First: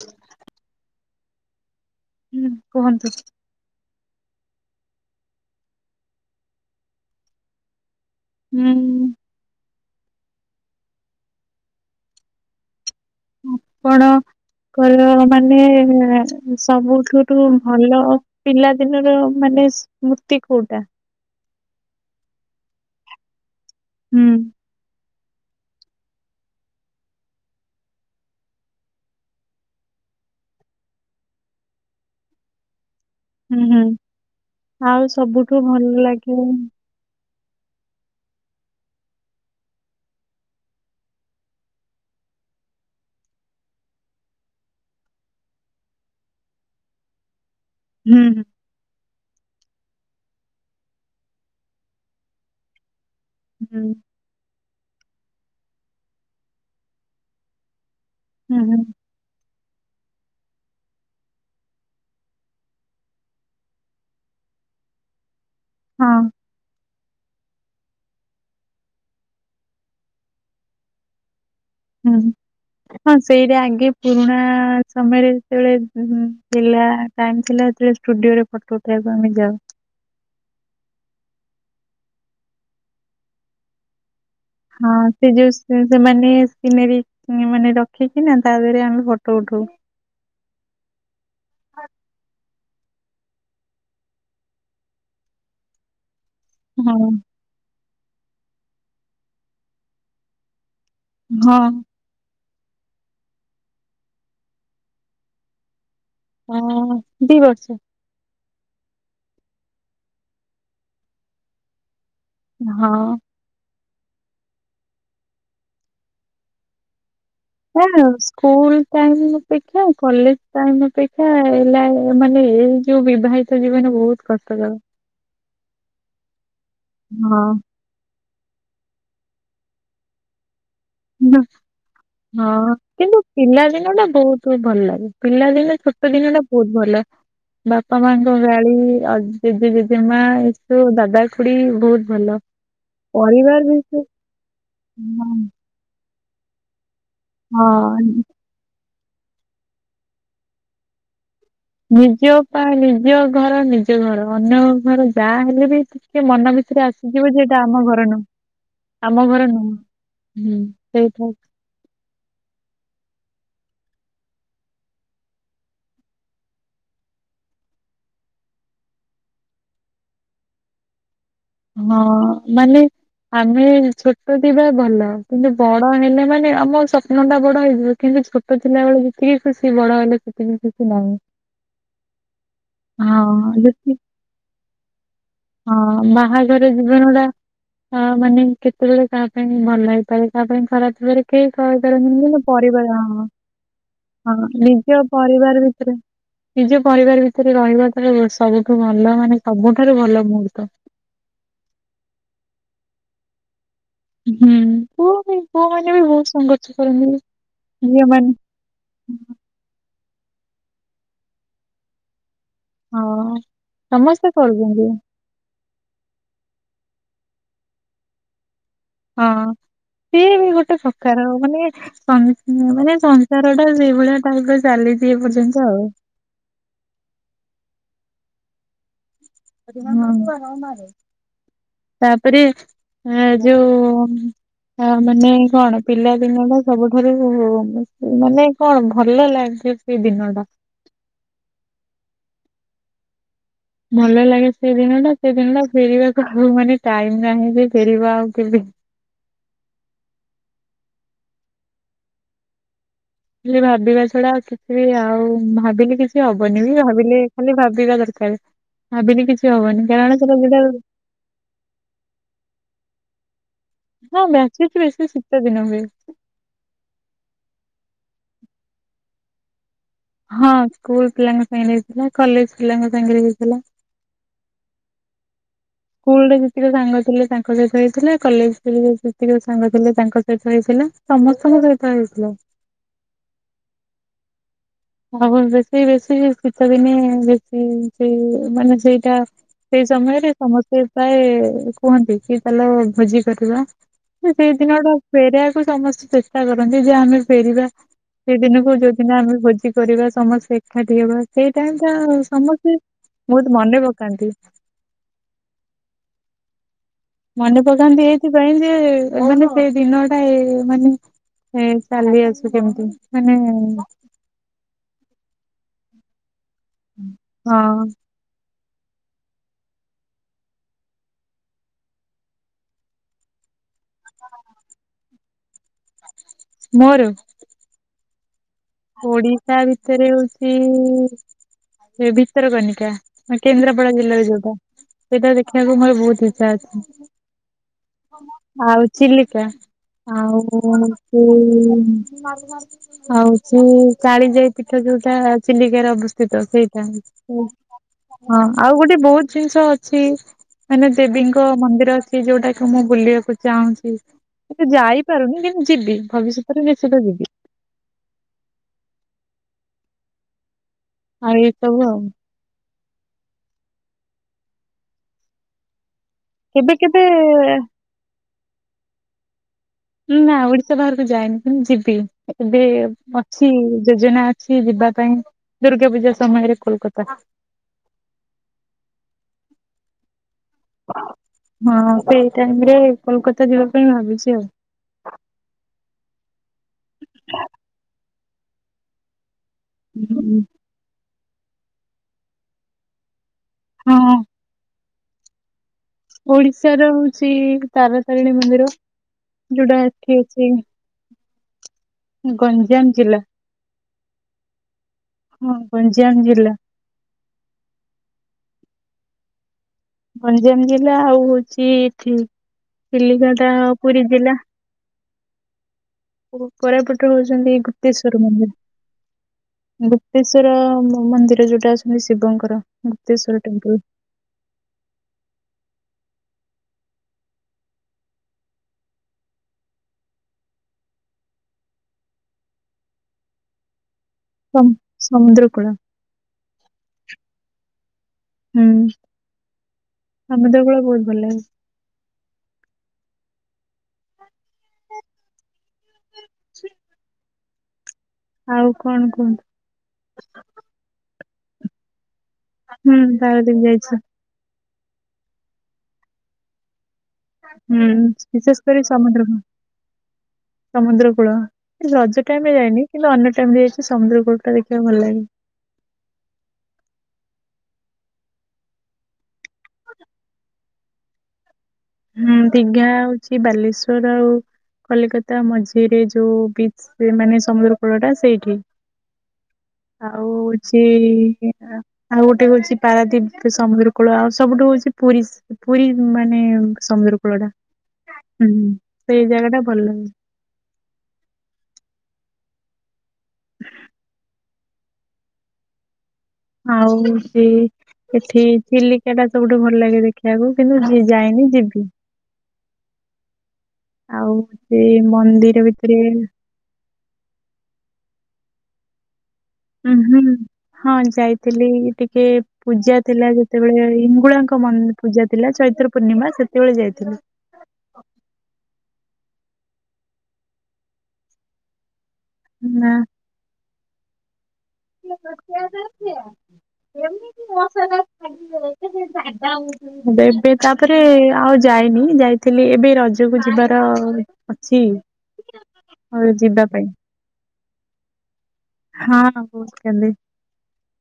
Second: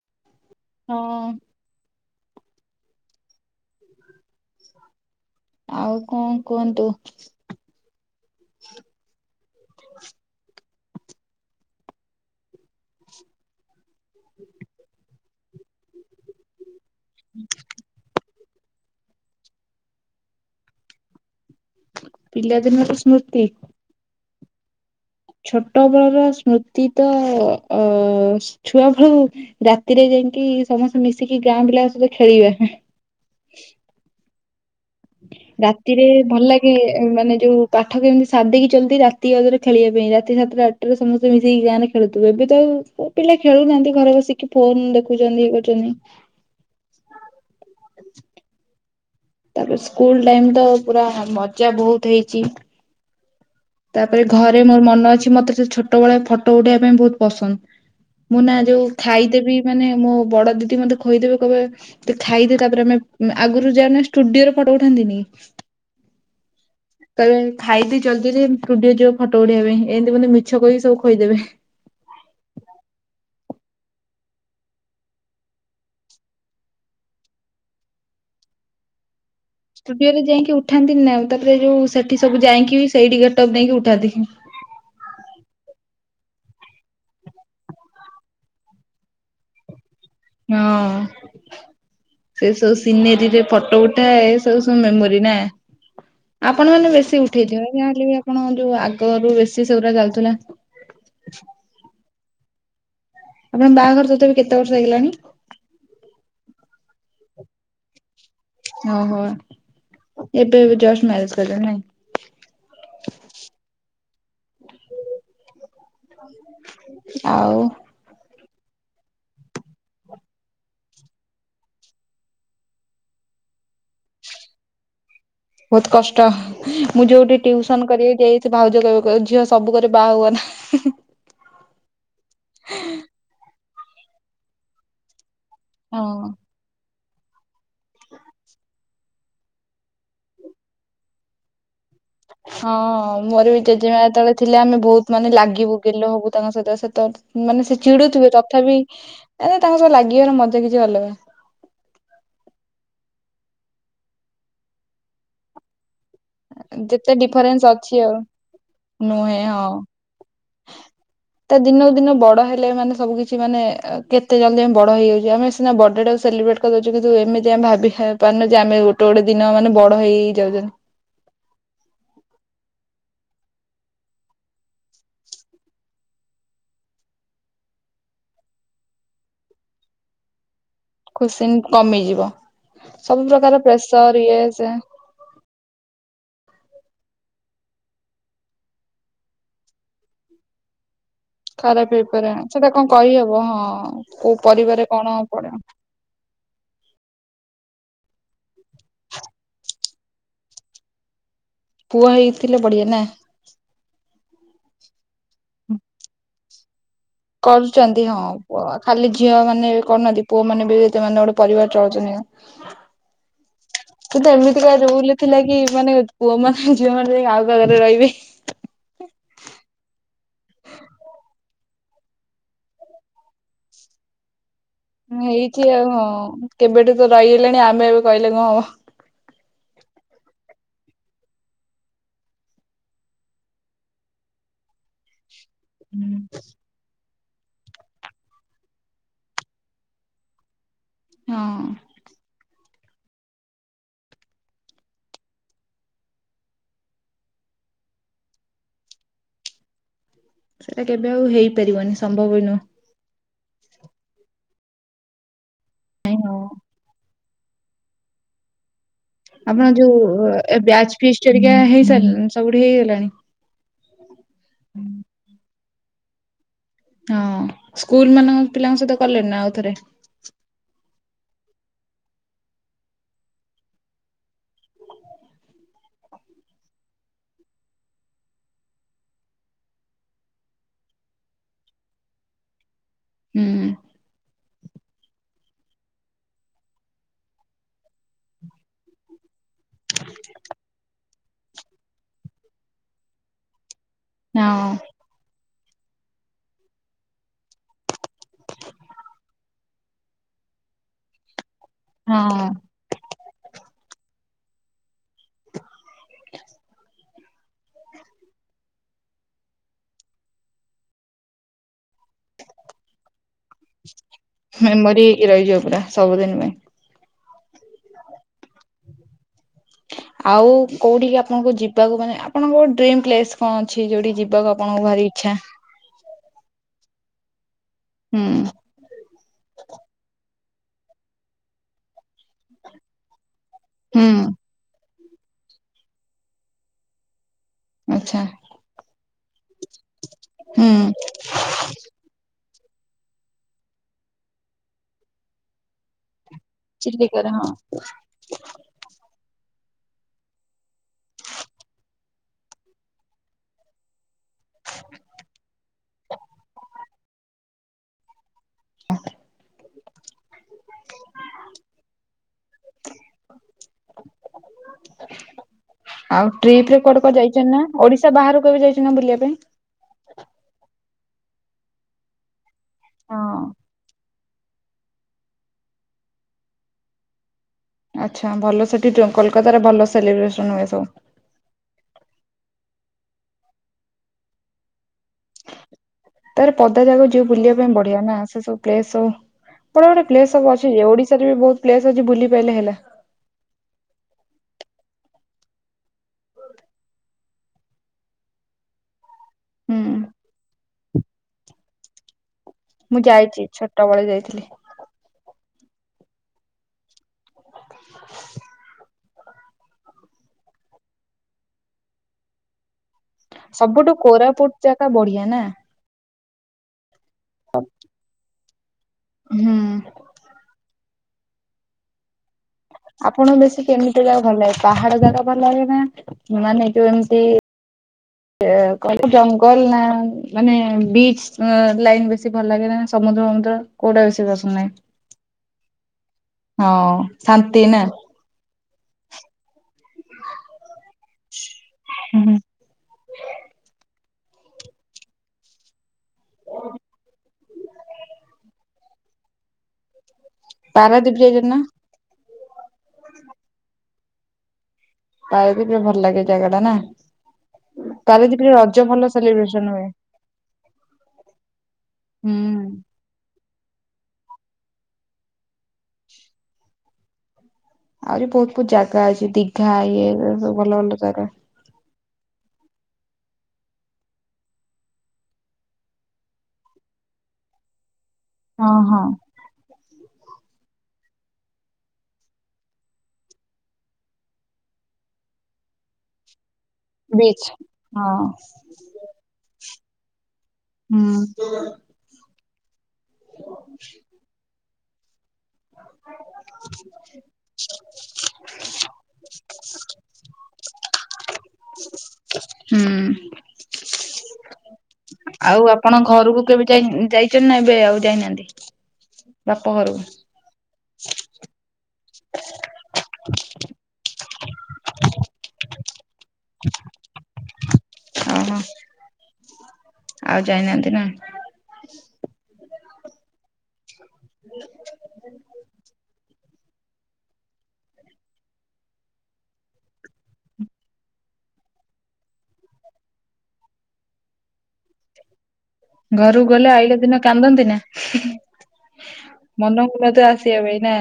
ହ ହଁ। ହୁଁ କୁହନ୍ତୁ। ଆଉ କଣ କୁହନ୍ତୁ? ହୁଁ। କଣ କର ମାନେ ସବୁଠୁରୁ ଭଲ ପିଲାଦିନର ମାନେ ସ୍ମୃତି କୋଉଟା? ପିଲାଦିନର ସ୍ମୃତି ହୁଁ ଛୋଟବେଳର ସ୍ମୃତି ତ ଅ ଅ ସ ଛୁଆ ଭଳୁ ରାତିରେ ଯାଇକି ସମସ୍ତେ ମିଶିକି ଗାଁ ପିଲାଙ୍କ ସହିତ ଖେଳିବା ହୁଁ ହୁଁ ଆଉ ସବୁଠୁ ଭଲ ଲାଗିବ। ଏ ମାନେ ଯୋଉ ପାଠ କେମିତି ସାରିଦେଇକି ଜଲଦି ରାତି ଅଧରେ ଖେଳିବା ପାଇଁ ରାତି ସାତଟା ଆଟା ରେ ସମସ୍ତେ ମିଶେଇକି ଗାଁରେ ଖେଳୁଥିବୁ ଏବେ ତ ପିଲା ଖେଳୁନାହାନ୍ତି ଘରେ ବସିକି ଫୋନ ଦେଖୁଛନ୍ତି ଇଏ କରୁଛନ୍ତି ହୁଁ ହୁଁ ତାପରେ ସ୍କୁଲ ଟାଇମ ତ ପୁରା ମଜା ବହୁତ ହେଇଛି। ହୁଁ ତାପରେ ଏ ଘରେ ମୋର ମନ ଅଛି ମତେ ସେ ଛୋଟ ବେଳିଆ ଫଟୋ ଉଠେଇବା ପାଇଁ ବହୁତ ପସନ୍ଦ ମୁଁ ନା ହୁଁ ହୁଁ ଯୋଉ ଖାଇଦେବି ମାନେ ମୋ ବଡ ଦିଦି ମତେ ଖୁଇଦେବେ କହିବେ ତ ଖାଇଦି ତାପରେ ଆମେ ଆଗରୁ ଯାନା ଷ୍ଟୁଡିଓରେ ଫଟୋ ଉଠାନ୍ତିନି। ହଁ। କହିବେ ଖାଇଦି ଜଲ୍ଦିରେ ଷ୍ଟୁଡିଓ ଯିବ ଫଟୋ ଉଢେଇବା ପାଇଁ ଏମିତି ମୋତେ ମିଛ କହିକି ସବୁ କହିଇଦେବେ। ହୁଁ। ହଁ ସେଇଟା ଆଗେ ପୁରୁଣା ସମୟରେ ଯେତେବେଳେ ଉ ହୁ ଥିଲା। ଟାଇମ୍ ଥିଲା ସେଥିରେ ଷ୍ଟୁଡିଓ ରେ ଫଟୋ ଉଠାଇବାକୁ ଆମେ ଯାଉ ଷ୍ଟୁଡିଓରେ ଯାଇକି ଉଠାନ୍ତିନି ନାଉ ତାପରେ ଯୋଉ ସେଠି ସବୁ ଯାଇକି ବିସେଇଠି ଗେଟପ ଦେଇକି ଉଠାନ୍ତି। ହଁ ସେ ଯୋଉ ସେମାନେ ସିନାରୀ ମାନେ ରଖିକି ନା ତା ଦେହରେ ଆମେ ଫଟୋ ଉଠାଉ। ହଁ। ସେ ସବୁ ସିନେରୀ ରେ ଫଟୋ ଉଠାଏ ସବୁ ସବୁ ମେମୋରି ନା। ଆପଣ ମାନେ ହଁ ବେଶୀ ଉଠେଇଥିବ ଯା ହେଲେ ବି ଆପଣ ଯୋଉ ଆଗରୁ ବେଶୀ ସେଗୁଡା ଚାଲୁଥିଲା। ହଁ। ଆପଣ ବାହାଘର ସବୁ ତ କେତେ କେତେ ବର୍ଷ ହେଇଗଲାଣି? ହଁ ଦି ବର୍ଷ। ଓହୋ ଏବେ ଏବେ ଜଷ୍ଟ ମ୍ୟାରେଜ କଲେ ନାଇଁ। ହଁ। ଆଉ? ନା ସ୍କୁଲ ଟାଇମ୍ ଅପେକ୍ଷା କଲେଜ ଟାଇମ ଅପେକ୍ଷା ଏଇଲା ମାନେ ଏ ଯଉ ବିବାହିତ ଜୀବନ ବହୁତ କଷ୍ଟକର। ବହୁତ କଷ୍ଟ ମୁଁ ଯୋଉଠି ହଁ ଟିଉସନ କରିକି ଯାଇଛି ଭାଉଜ କଇ ବଝିଅ ସବୁକରେ ବାହା ହୁଅନା। ହଁ କିନ୍ତୁ ପିଲାଦିନ ଟା ବହୁତ ଭଲ ଲାଗେ ପିଲାଦିନ ଛୋଟ ହଁ ଦିନ ଟା ବହୁତ ଭଲ ବାପା ମାଙ୍କ ଗାଳି ଆଉ ଜେଜେ, ଜେଜେମା ଏସବୁ ଦାଦା, ଖୁଡି ବହୁତ ଭଲ। ହଁ ମୋର ପରିବାର ବି ଜେଜେମା ବିଷୟ ଯେତେବେଳେ ଥିଲେ ଆମେ ବହୁତ ମାନେ ହଁ ଲାଗିବୁ ଗେଲ ହବୁ ତାଙ୍କ ସହିତ ସେତେବେଳେ ମାନେ ସେ ହଁ ଚିଡୁଥିବେ ତଥାପି ଆରେ ତାଙ୍କ ସ ଲାଗିବାର ମଜା କିଛି ଅଲଗା। ନିଜ ପାଇଁ ନିଜ ଘର ନିଜ ଘର ଅନ୍ୟ ଘର ଯାହା ହେଲେ ବି। ସେ ମନ ଭିତରେ ଯେତେ ଆସିଯିବ ଯେ ଏଟା ଡିଫରେନ୍ସ ଆମ ଅଛି ଘର ଆଉ ନୁହଁ ଆମ ନୁହେଁ ଘର ନୁହଁ ହଁ। ହୁଁ ସେଇଠୁଁ। ତା ଦିନକୁ ଦିନ ବଡ଼ ହେଲେ ମାନେ ସବୁ କିଛି ମାନେ କେତେ ଜଲଦି ଆମେ ବଡ ହେଇଯାଉଛି ଆମେ ସିନା ବଡ ଟାକୁ ସେଲିବ୍ରେଟ କରିଦୋଉଛୁ କିନ୍ତୁ ଏମିତି ଆମେ ଭାବି ହେଇ ପାରୁନୁ ଯେ ଆମେ ଗୋଟେ ଗୋଟେ ଦିନ ମାନେ ବଡ ହେଇ ହେଇଯାଉଛନ୍ତି। ହଁ ମାନେ ଆମେ ଛୋଟ ଥିବା ଭଲ କିନ୍ତୁ ବଡ ହେଲେ ମାନେ ଆମ ସ୍ୱପ୍ନ ଟା ବଡ ହେଇଯିବ କିନ୍ତୁ ଛୋଟ ଥିଲାବେଳେ ଯେତିକି ଖୁସି ବଡ ହେଲେ ସେତିକି ଖୁସି ନାହିଁ ଖୁସିଇ କମିଯିବ ସବୁ ହଁ ପ୍ରକାର ଯେତିକି ପ୍ରେସର ଇଏ ସେ ହଁ ବା। ବାହାଘର ଜୀବନ ଟା ଅ ମାନେ କେତେବେଳେ କାହା ପାଇଁ ଭଲ ହେଇପାରେ କାହା ପାଇଁ ଖରାପ ହେଇ। କେହି କହି ଖରାପ ହେଇପାରେ ପରାନ୍ତିନି ସେଟା କଣ ପରିବାର ହଁ କହିହବ ହଁ କୋଉ ହଁ ପରିବାରେ ନିଜ କଣ ପଡେ ପରିବାର ଭିତରେ ନିଜ ପରିବାର ଭିତରେ ରହିବା ତାର ସବୁଠୁ ଭଲ ମାନେ ସବୁଠାରୁ ଭଲ ମୁହୂର୍ତ୍ତ। ପୁଅ ହେଇଥିଲେ ବଢିଆ ନା? ହୁଁ ପୁଅ ବି ପୁଅ ମାନେ ବି ବହୁତ ସଂଘର୍ଷ କରନ୍ତି କରୁଛନ୍ତି ହଁ ଝିଅମାନେ ପୁଅ ଖାଲି ଝିଅ ମାନେ କରୁନାହାନ୍ତି ପୁଅ ମାନେ ବି ସେମାନେ ଗୋଟେ ପରିବାର ହଁ ଚଳଉଛନ୍ତି। ସମସ୍ତେ କିନ୍ତୁ ଏମିତିକା କରୁଛନ୍ତି ରୁଲ ଥିଲା କି ମାନେ ପୁଅ ମାନେ ଝିଅ ମାନେ ଯି ଆଉ କା ଘରେ ରହିବେ ହଁ। ସିଏ ବି ଗୋଟେ ପ୍ରକାର ମାନେ ମାନେ ସଂସାର ଟା ସେଇଭଳିଆ ତାଙ୍କର ଚାଲିଛି ଏ ପର୍ଯ୍ୟନ୍ତ ଆଉ ହଁ। କେବେଠୁ ତ ରହିଗଲେଣି ଆମେ ଏବେ କହିଲେ କଣ ହବ? ହଁ ପା ହିଁ ମାରେ ତାପରେ ଏ ଯୋଉ ଆ ମାନେ କଣ ପିଲାଦିନଟା ସବୁଠାରୁ ମାନେ କଣ ଭଲ ଲାଗୁଛି ଦିନଟା ହଁ। ଭଲ ଲାଗେ ସେଦିନ ଟା ସେଦିନ ଟା ଫେରିବାକୁ ଆଉ ମାନେ ଟାଇମ ନାହିଁ ଯେ ଫେରିବା ଆଉ କେବେ ସେଇଟା କେବେ ଆଉ ହେଇପାରିବନି ସମ୍ଭବ ନୁହଁ ଖାଲି ଭାବିବା ଛଡା କିଛି ବି ଆଉ ଭାବିଲି କିଛି ହବନି ବି ଭାବିଲି ଖାଲି ଭାବିବା ଦରକାର ଭାବିଲି କିଛି ଆପଣ ହବନି ଯୋଉ କାରଣ ସେଟା ଯୋଉଟା ଏ ବ୍ୟାଚ୍ ଫିଷ୍ଟ ହେରିକା ହୋଇସାରିଲାଣି ସବୁଠି ହେଇଗଲାଣି? ହଁ ବ୍ୟାଚଫିଷ୍ଟ ବେଶିଶୀତ ଦିନେ ହୁଏ। ହଁ ସ୍କୁଲ ମାନଙ୍କ ପିଲାଙ୍କ ସହିତ କଲେଣି ନା ଆଉ ଥରେ? ହଁ ସ୍କୁଲ ପିଲାଙ୍କ ସାଙ୍ଗରେ ହେଇଥିଲା କଲେଜ ପିଲାଙ୍କ ସାଙ୍ଗରେ ହେଇଥିଲା। ସ୍କୁଲ ରେ ଯେତିକି ସାଙ୍ଗ ଥିଲେ ତାଙ୍କ ସହିତ ହେଇଥିଲା। କଲେଜ ଯେତିକ ସାଙ୍ଗ ଥିଲେ ତାଙ୍କ ସହିତ ହେଇଥିଲା। ସମସ୍ତଙ୍କ ସହିତ ହେଇଥିଲା। ହୁଁ। ହଉ ବେଶି ବେଶି ଶୀତ ଦିନେ ବେଶି ସେ ମାନେ ସେଇଟା ସେଇ ସମୟରେ ସମସ୍ତେ ପ୍ରାୟ କୁହନ୍ତି କି ଚାଲ ଭୋଜି କରିବା। ସେ ସେଇ ହଁ ଦିନୋ ଗୁଡା ଫେରିବାକୁ ସମସ୍ତେ ଚେଷ୍ଟା କରନ୍ତି ଯେ ଆମେ ଫେରିବା ସେଦିନକୁ ଯୋଉଦିନ ଆମେ ଭୋଜି କରିବା ସମସ୍ତେ ଏକାଠି ହେବା ସେଇଟାଇମି ଟା ହଁ ସମସ୍ତେ ବହୁତ ମନେ ପକାନ୍ତି। ମନେ ପକାନ୍ତି ଏଇଥିପାଇଁ ଯେ ମାନେ ସେ ଦିନ ଟା ମାନେ ହେ ଚାଲି ଆସୁ କେମତି ମାନେ ମେମୋରି ହେଇକି ରହିଯିବ ପୁରା ସବୁଦିନ ପାଇଁ। ହଁ। ଆଉ କୋଉଠି ଆପଣଙ୍କୁ ଯିବାକୁ ମାନେ ଆପଣଙ୍କ ଡ୍ରିମ୍ ପ୍ଲେସ୍ କଣ ଅଛି ଯୋଉଠି ଯିବାକୁ ଆପଣଙ୍କୁ ଭାରି ଇଚ୍ଛା। ମୋର? ହୁଁ। ଓଡିଶା ଭିତରେ ହଉଛି ଏ ଭିତରକନିକା। କେନ୍ଦ୍ରାପଡା ହୁଁ ଜିଲ୍ଲାରେ ଯୋଉଟା ସେଇଟା ଦେଖିବାକୁ ମୋର ବହୁତ ଇଚ୍ଛା ଅଛି। ଆଚ୍ଛା ଆଉ ଚିଲିକା ଆଉ ହୁଁ ହୁ ହଉ ହୁଁ କାଳି ଯାଇ ପିଠା ଯୋଉଟା ଚିଲିକାରେ ଅବସ୍ଥିତ ସେଇଟା ଚିଲିକାରେ ହଁ। ହଁ ଆଉ ଗୋଟେ ବହୁତ ଜିନିଷ ଅଛି ମାନେ ଦେବୀଙ୍କ ମନ୍ଦିର ଅଛି ଯୋଉଟାକୁ ମୁଁ ବୁଲିବାକୁ ଚାହୁଁଛି। ସେ ଯାଇପାରୁନି କିନ୍ତୁ ଯିବି ଭବିଷ୍ୟତରେ ନିଛିନ୍ତ ଯିବି। ହ ଆଉ ଏଇ ସବୁ ଆଉ ଆଉ ଟ୍ରିପ କେବେ ରେ କୁଆଡେ କେବେ କୁଆଡେ ଯାଇଛନ୍ତି ନା ଓଡିଶା ବାହାରକୁ କେବେ ଯାଇଛନ୍ତି ନା ବୁଲିବା ପାଇଁ? ନା ଓଡିଶା ବାହାରକୁ ଯାଏନି କିନ୍ତ ଯିବି ଏବେ ହଁ ଅଛି ଯୋଜନା ସିଏ ଯିବା ପାଇଁ ଦୁର୍ଗା ପୂଜା ସମୟରେ କୋଲକାତା ଆଚ୍ଛା ଭଲ ସେଠି କୋଲକାତାରେ ଭଲ ସେଲିବ୍ରେସନ ହୁଏ ସବୁ ହଁ ସେଇ ଟାଇମ ରେ କୋଲକାତା ଯିବା ପାଇଁ ଭାବିଛି ଆଉ ତାାର ପଦା ଯାଗ ଯୋଉ ବୁଲିବା ପାଇଁ ବଢିଆ ନା ସେ ସବୁ ପ୍ଲେସ ସବ ବଢଡେ ବଢଡେ ପ୍ଲେସ ସବୁ ଅଛି ଓଡିଶାରେ ବି ବହୁତ ପ୍ଲେସ ଅଛି ବୁଲି ପ ପାଇଲେ ହେଲା ହଁ ଓଡିଶାର ହଉଛି ତାରାତାରିଣୀ ମନ୍ଦିର ଯୋଉଟା ହୁଁ ଏଠି ଅଛି ଗଞ୍ଜାମ ମୁଁ ଜିଲ୍ଲା ଯାଇଛି ଛୋଟବେେଳେ ଯାଇଥିଲି ହଁ ଗଞ୍ଜାମ ଜିଲ୍ଲା ଗଞ୍ଜାମ ଜିଲ୍ଲା ଆଉ ହଉଛି ଏଠି ଚିଲଗଟା ସବୁଠୁ ପୁରୀ ଜିଲ୍ଲା କୋରାପୁଟ ଜାଗା ବଢିଆ ନା କୋରାପଟରେ ହଉଛନ୍ତି ଗୁପ୍ତେଶ୍ଵର ହୁଁ ମନ୍ଦିର ଗୁପ୍ କେଶଵର ମନ୍ଦିର ଯୋଉଟା ଅଛନ୍ତି ଶିବଙ୍କର ଆପଣ ଗୁପ୍ତେଶ୍ଵର ବେଶୀ ଟେମ୍ପଲ କେମିତି ଜାଗା ଭଲ ହେ ପାହାଡ ଜାଗା ଭଲ ହାଗେ ନା ମାନେ ଯୋଉ ଏମତି କହ ଜଙ୍ଗଲ ନା ମାନେ ବିଚ୍ ଲାଇନ ବ ବେଶ ଭଲ ଲାଗେ ନା ସମୁଦ୍ର ସମୁଦ୍ର କୋଉଟା ବେଶ ସମ ସମୁଦ୍ରକୁଡ଼ ହଁ ଶାନ୍ତି ନା ହୁଁ ଆମେ ଦେଗଳି ବହୁତ୍ ହୁଁ ଆଉ କଣ କୁହନ୍ତୁ ହଁ ପାରାଦୀପ ଯାଇଚନା ହୁଁ ପାରାଦିପ୍ ଯାଇଛ ପାଇବି ପ ଭଲ ଲାଗେ ଜାଗା ଟା ନା ହୁଁ କାର ଦପରେ ବିଶେଷ କରି ରଜ ଭଲ ସମୁଦ୍ର କୂଳ। ସେଲିବ୍ରେସନ ହୁଏ ସମୁଦ୍ର କୂଳ ଏ ରଜ ଟାଇମ ରେ ହୁଁ ଯାଇନି କିନ୍ତୁ ଅନ୍ୟ ଟାଇମ ରେ ଯାଇଛି ସମୁଦ୍ର କୂଳ ଟା ଦେଖିବାକୁ ଭଲ ଲାଗେ ଆହୁରି ବହୁତ ବହୁତ ଜାଗା ଅଛି ଦିଘା ଇଏ ସବୁ ଭଲ ଭଲ ଜାଗା ହୁଁ ଦୀଘା ହଉଛି ବାଲେଶ୍ଵର ଆଉ କଲିକତା ମଝିରେ ଯୋଉ ବିଚ ମାନେ ସମୁଦ୍ର କୂଳ ଟା ସେଇ ହଁ ହଁ ଆଉ ହଉଛି ଆଉ ଗୋଟେ ହଉଛି ପାରାଦଵୀପ ସମୁଦ୍ର କୂଳ ଆଉ ସବୁଠୁ ହଉଛି ପୁରୀ ପୁରୀ ମାନେ ସମୁଦ୍ର କୂଳ ବିଚ୍ ଟା ହଁ ହୁଁୁ ସେଇ ଜାଗା ଟା ଭଲ ଲ ହୁଁ ହ ହ ଆଉ ସେ ଏଠି ଚିଲି ସେଟା ସବୁଠୁ ଭଲ ଲାଗେ ଦେଖିବାକୁ କିନ୍ତୁ ଯିଏ ଯାଇନି ଯିବି ହୁଁ ଆଉ ସେ ଆଉ ମନ୍ଦିର ଆପଣ ଭିତରେ ଘରକୁ କେବେ ଯାଇଛ ନା ଏବେ ଆଉ ଯାଇନାହାନ୍ତି ବାପ ହୁଁ ଘରକୁ ହୁଁ ହଁ ଯାଇଥିଲି ଟିକେ ପୂଜା ଥିଲା ଯେତେବେଳେ ଇଙ୍ଗୁଳାଙ୍କ ମନ୍ଦି ପୂଜା ଥିଲା ଚୈତ୍ର ପୂର୍ଣ୍ଣିମା ସେତେବେଳେ ଯାଇଥିଲା ଓହୋ ଆଉ ଯାଇନାହାନ୍ତି ନା? ନା। ହଁ ମସାଗ ଧାଗା ଏବେ ଏବେ ତାପରେ ଆଉ ଯାଇନି ଯାଇଥିଲି ଏବେ ରଜକୁ ଯିବାର ଅଛି ଆଉ ଘରକୁ ଯିବା ଗଲେ ପାଇଁ ଆଇଲା ଦିନ କାନ୍ଦନ୍ତି ନା ହଁ ମନକୁ କହୁଛନ୍ତି ମତେ ଆସ୍ ଆସିବା ପାଇଁ ନା?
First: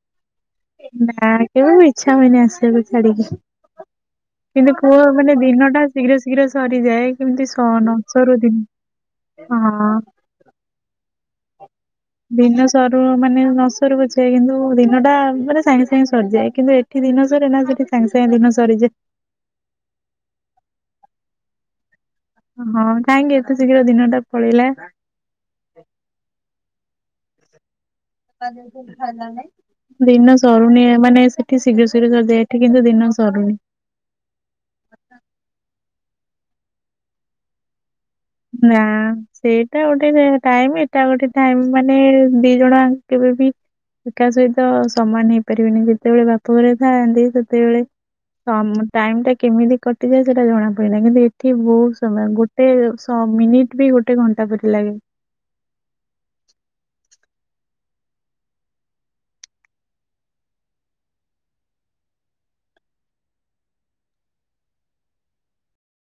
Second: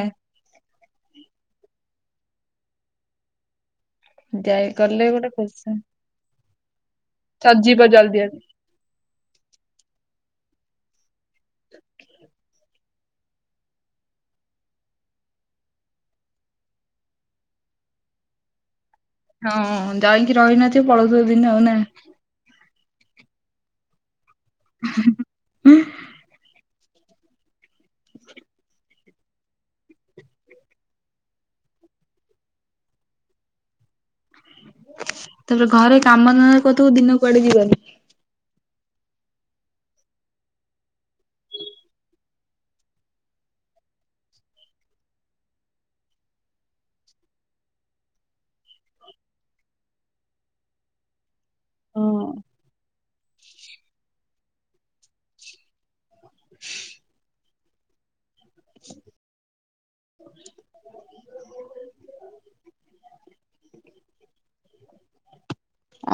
ନା କେବେ ଇଚ୍ଛା ହୁଏନି ଆସିବାକୁ ଛାଡିକି। ଯାଇ କିନ୍ତୁ ପୁଅ ଗଲେ ଗୋଟେ ମାନେ ଖୁସି ଦିନଟା ଶୀଘ୍ର ଶୀଘ୍ର ସରିଯାଏ। କେମତି ସରିଯିବ ସହନ ଜଲ୍ଦି ଜଲ୍ଦି ସରୁଦିନ୍ ହଁ। ଦିନ ସରୁ ମାନେ ନ ସରୁ ପଛେ କିନ୍ତୁ ଦିନଟା ମାନେ ସାଙ୍ଗେ ସାଙ୍ଗେ ସରିଯାଏ କିନ୍ତୁ ଏଠି ଦିନ ସରେନା ସେଠି ସାଙ୍ଗେ ସାଙ୍ଗେ ଦିନ ସରିଯଏ। ହଁ ଯାଇଁକି ରହିନଥିବେ ପଳୋଉଥୁବ ଦିନେ ଆଉ ନା। ହଁ କାହିଁକି ଏତେ ଶୀଘ୍ର ଦିନଟା ପଳେଇଲା। କାଲି ଯାଉଚନ୍ତି ଫାଇନାଲ ନାଇ। ଦିନ ସରୁନି ଏ ମାନେ ସେଠି ଶୀଘ୍ର ଶୀଘ୍ର ସରିଯାଏ ଏଠି କିନ୍ତୁ ଦିନ ସରୁନି। ତାପରେ ଘରେ କାମଧନ୍ଦା କରୁଥିବୁ ଦିନ କୁଆଡେ ଯିବନି। ନା। ସେଇଟା ଗୋଟେ ଯେ ଟାଇମ ଏଟା ଆଉ ଗୋଟେ ଟାଇମ ମାନେ ଦି ଜଣ ଆଁକ୍ କେବେବି ଏକା ସହିତ ସମାନ ହେଇପାରିବେନି ଯେତେବେଳେ ବାପ ଘରେ ଥାଆନ୍ତି ସେତେବେଳେ ସମ ଟାଇମଟା କେମିତି କଟିଯାଏ ସେଟା ଜଣା ପଡେନାହିଁ କିନ୍ତୁ ଏଠି ବୋହୁତ ସମୟ ଗୋଟେ ତ ମିନିଟ୍ ବି ଗୋଟେ ଘଣ୍ଟା ପରି ଲାଗେ। ହଁ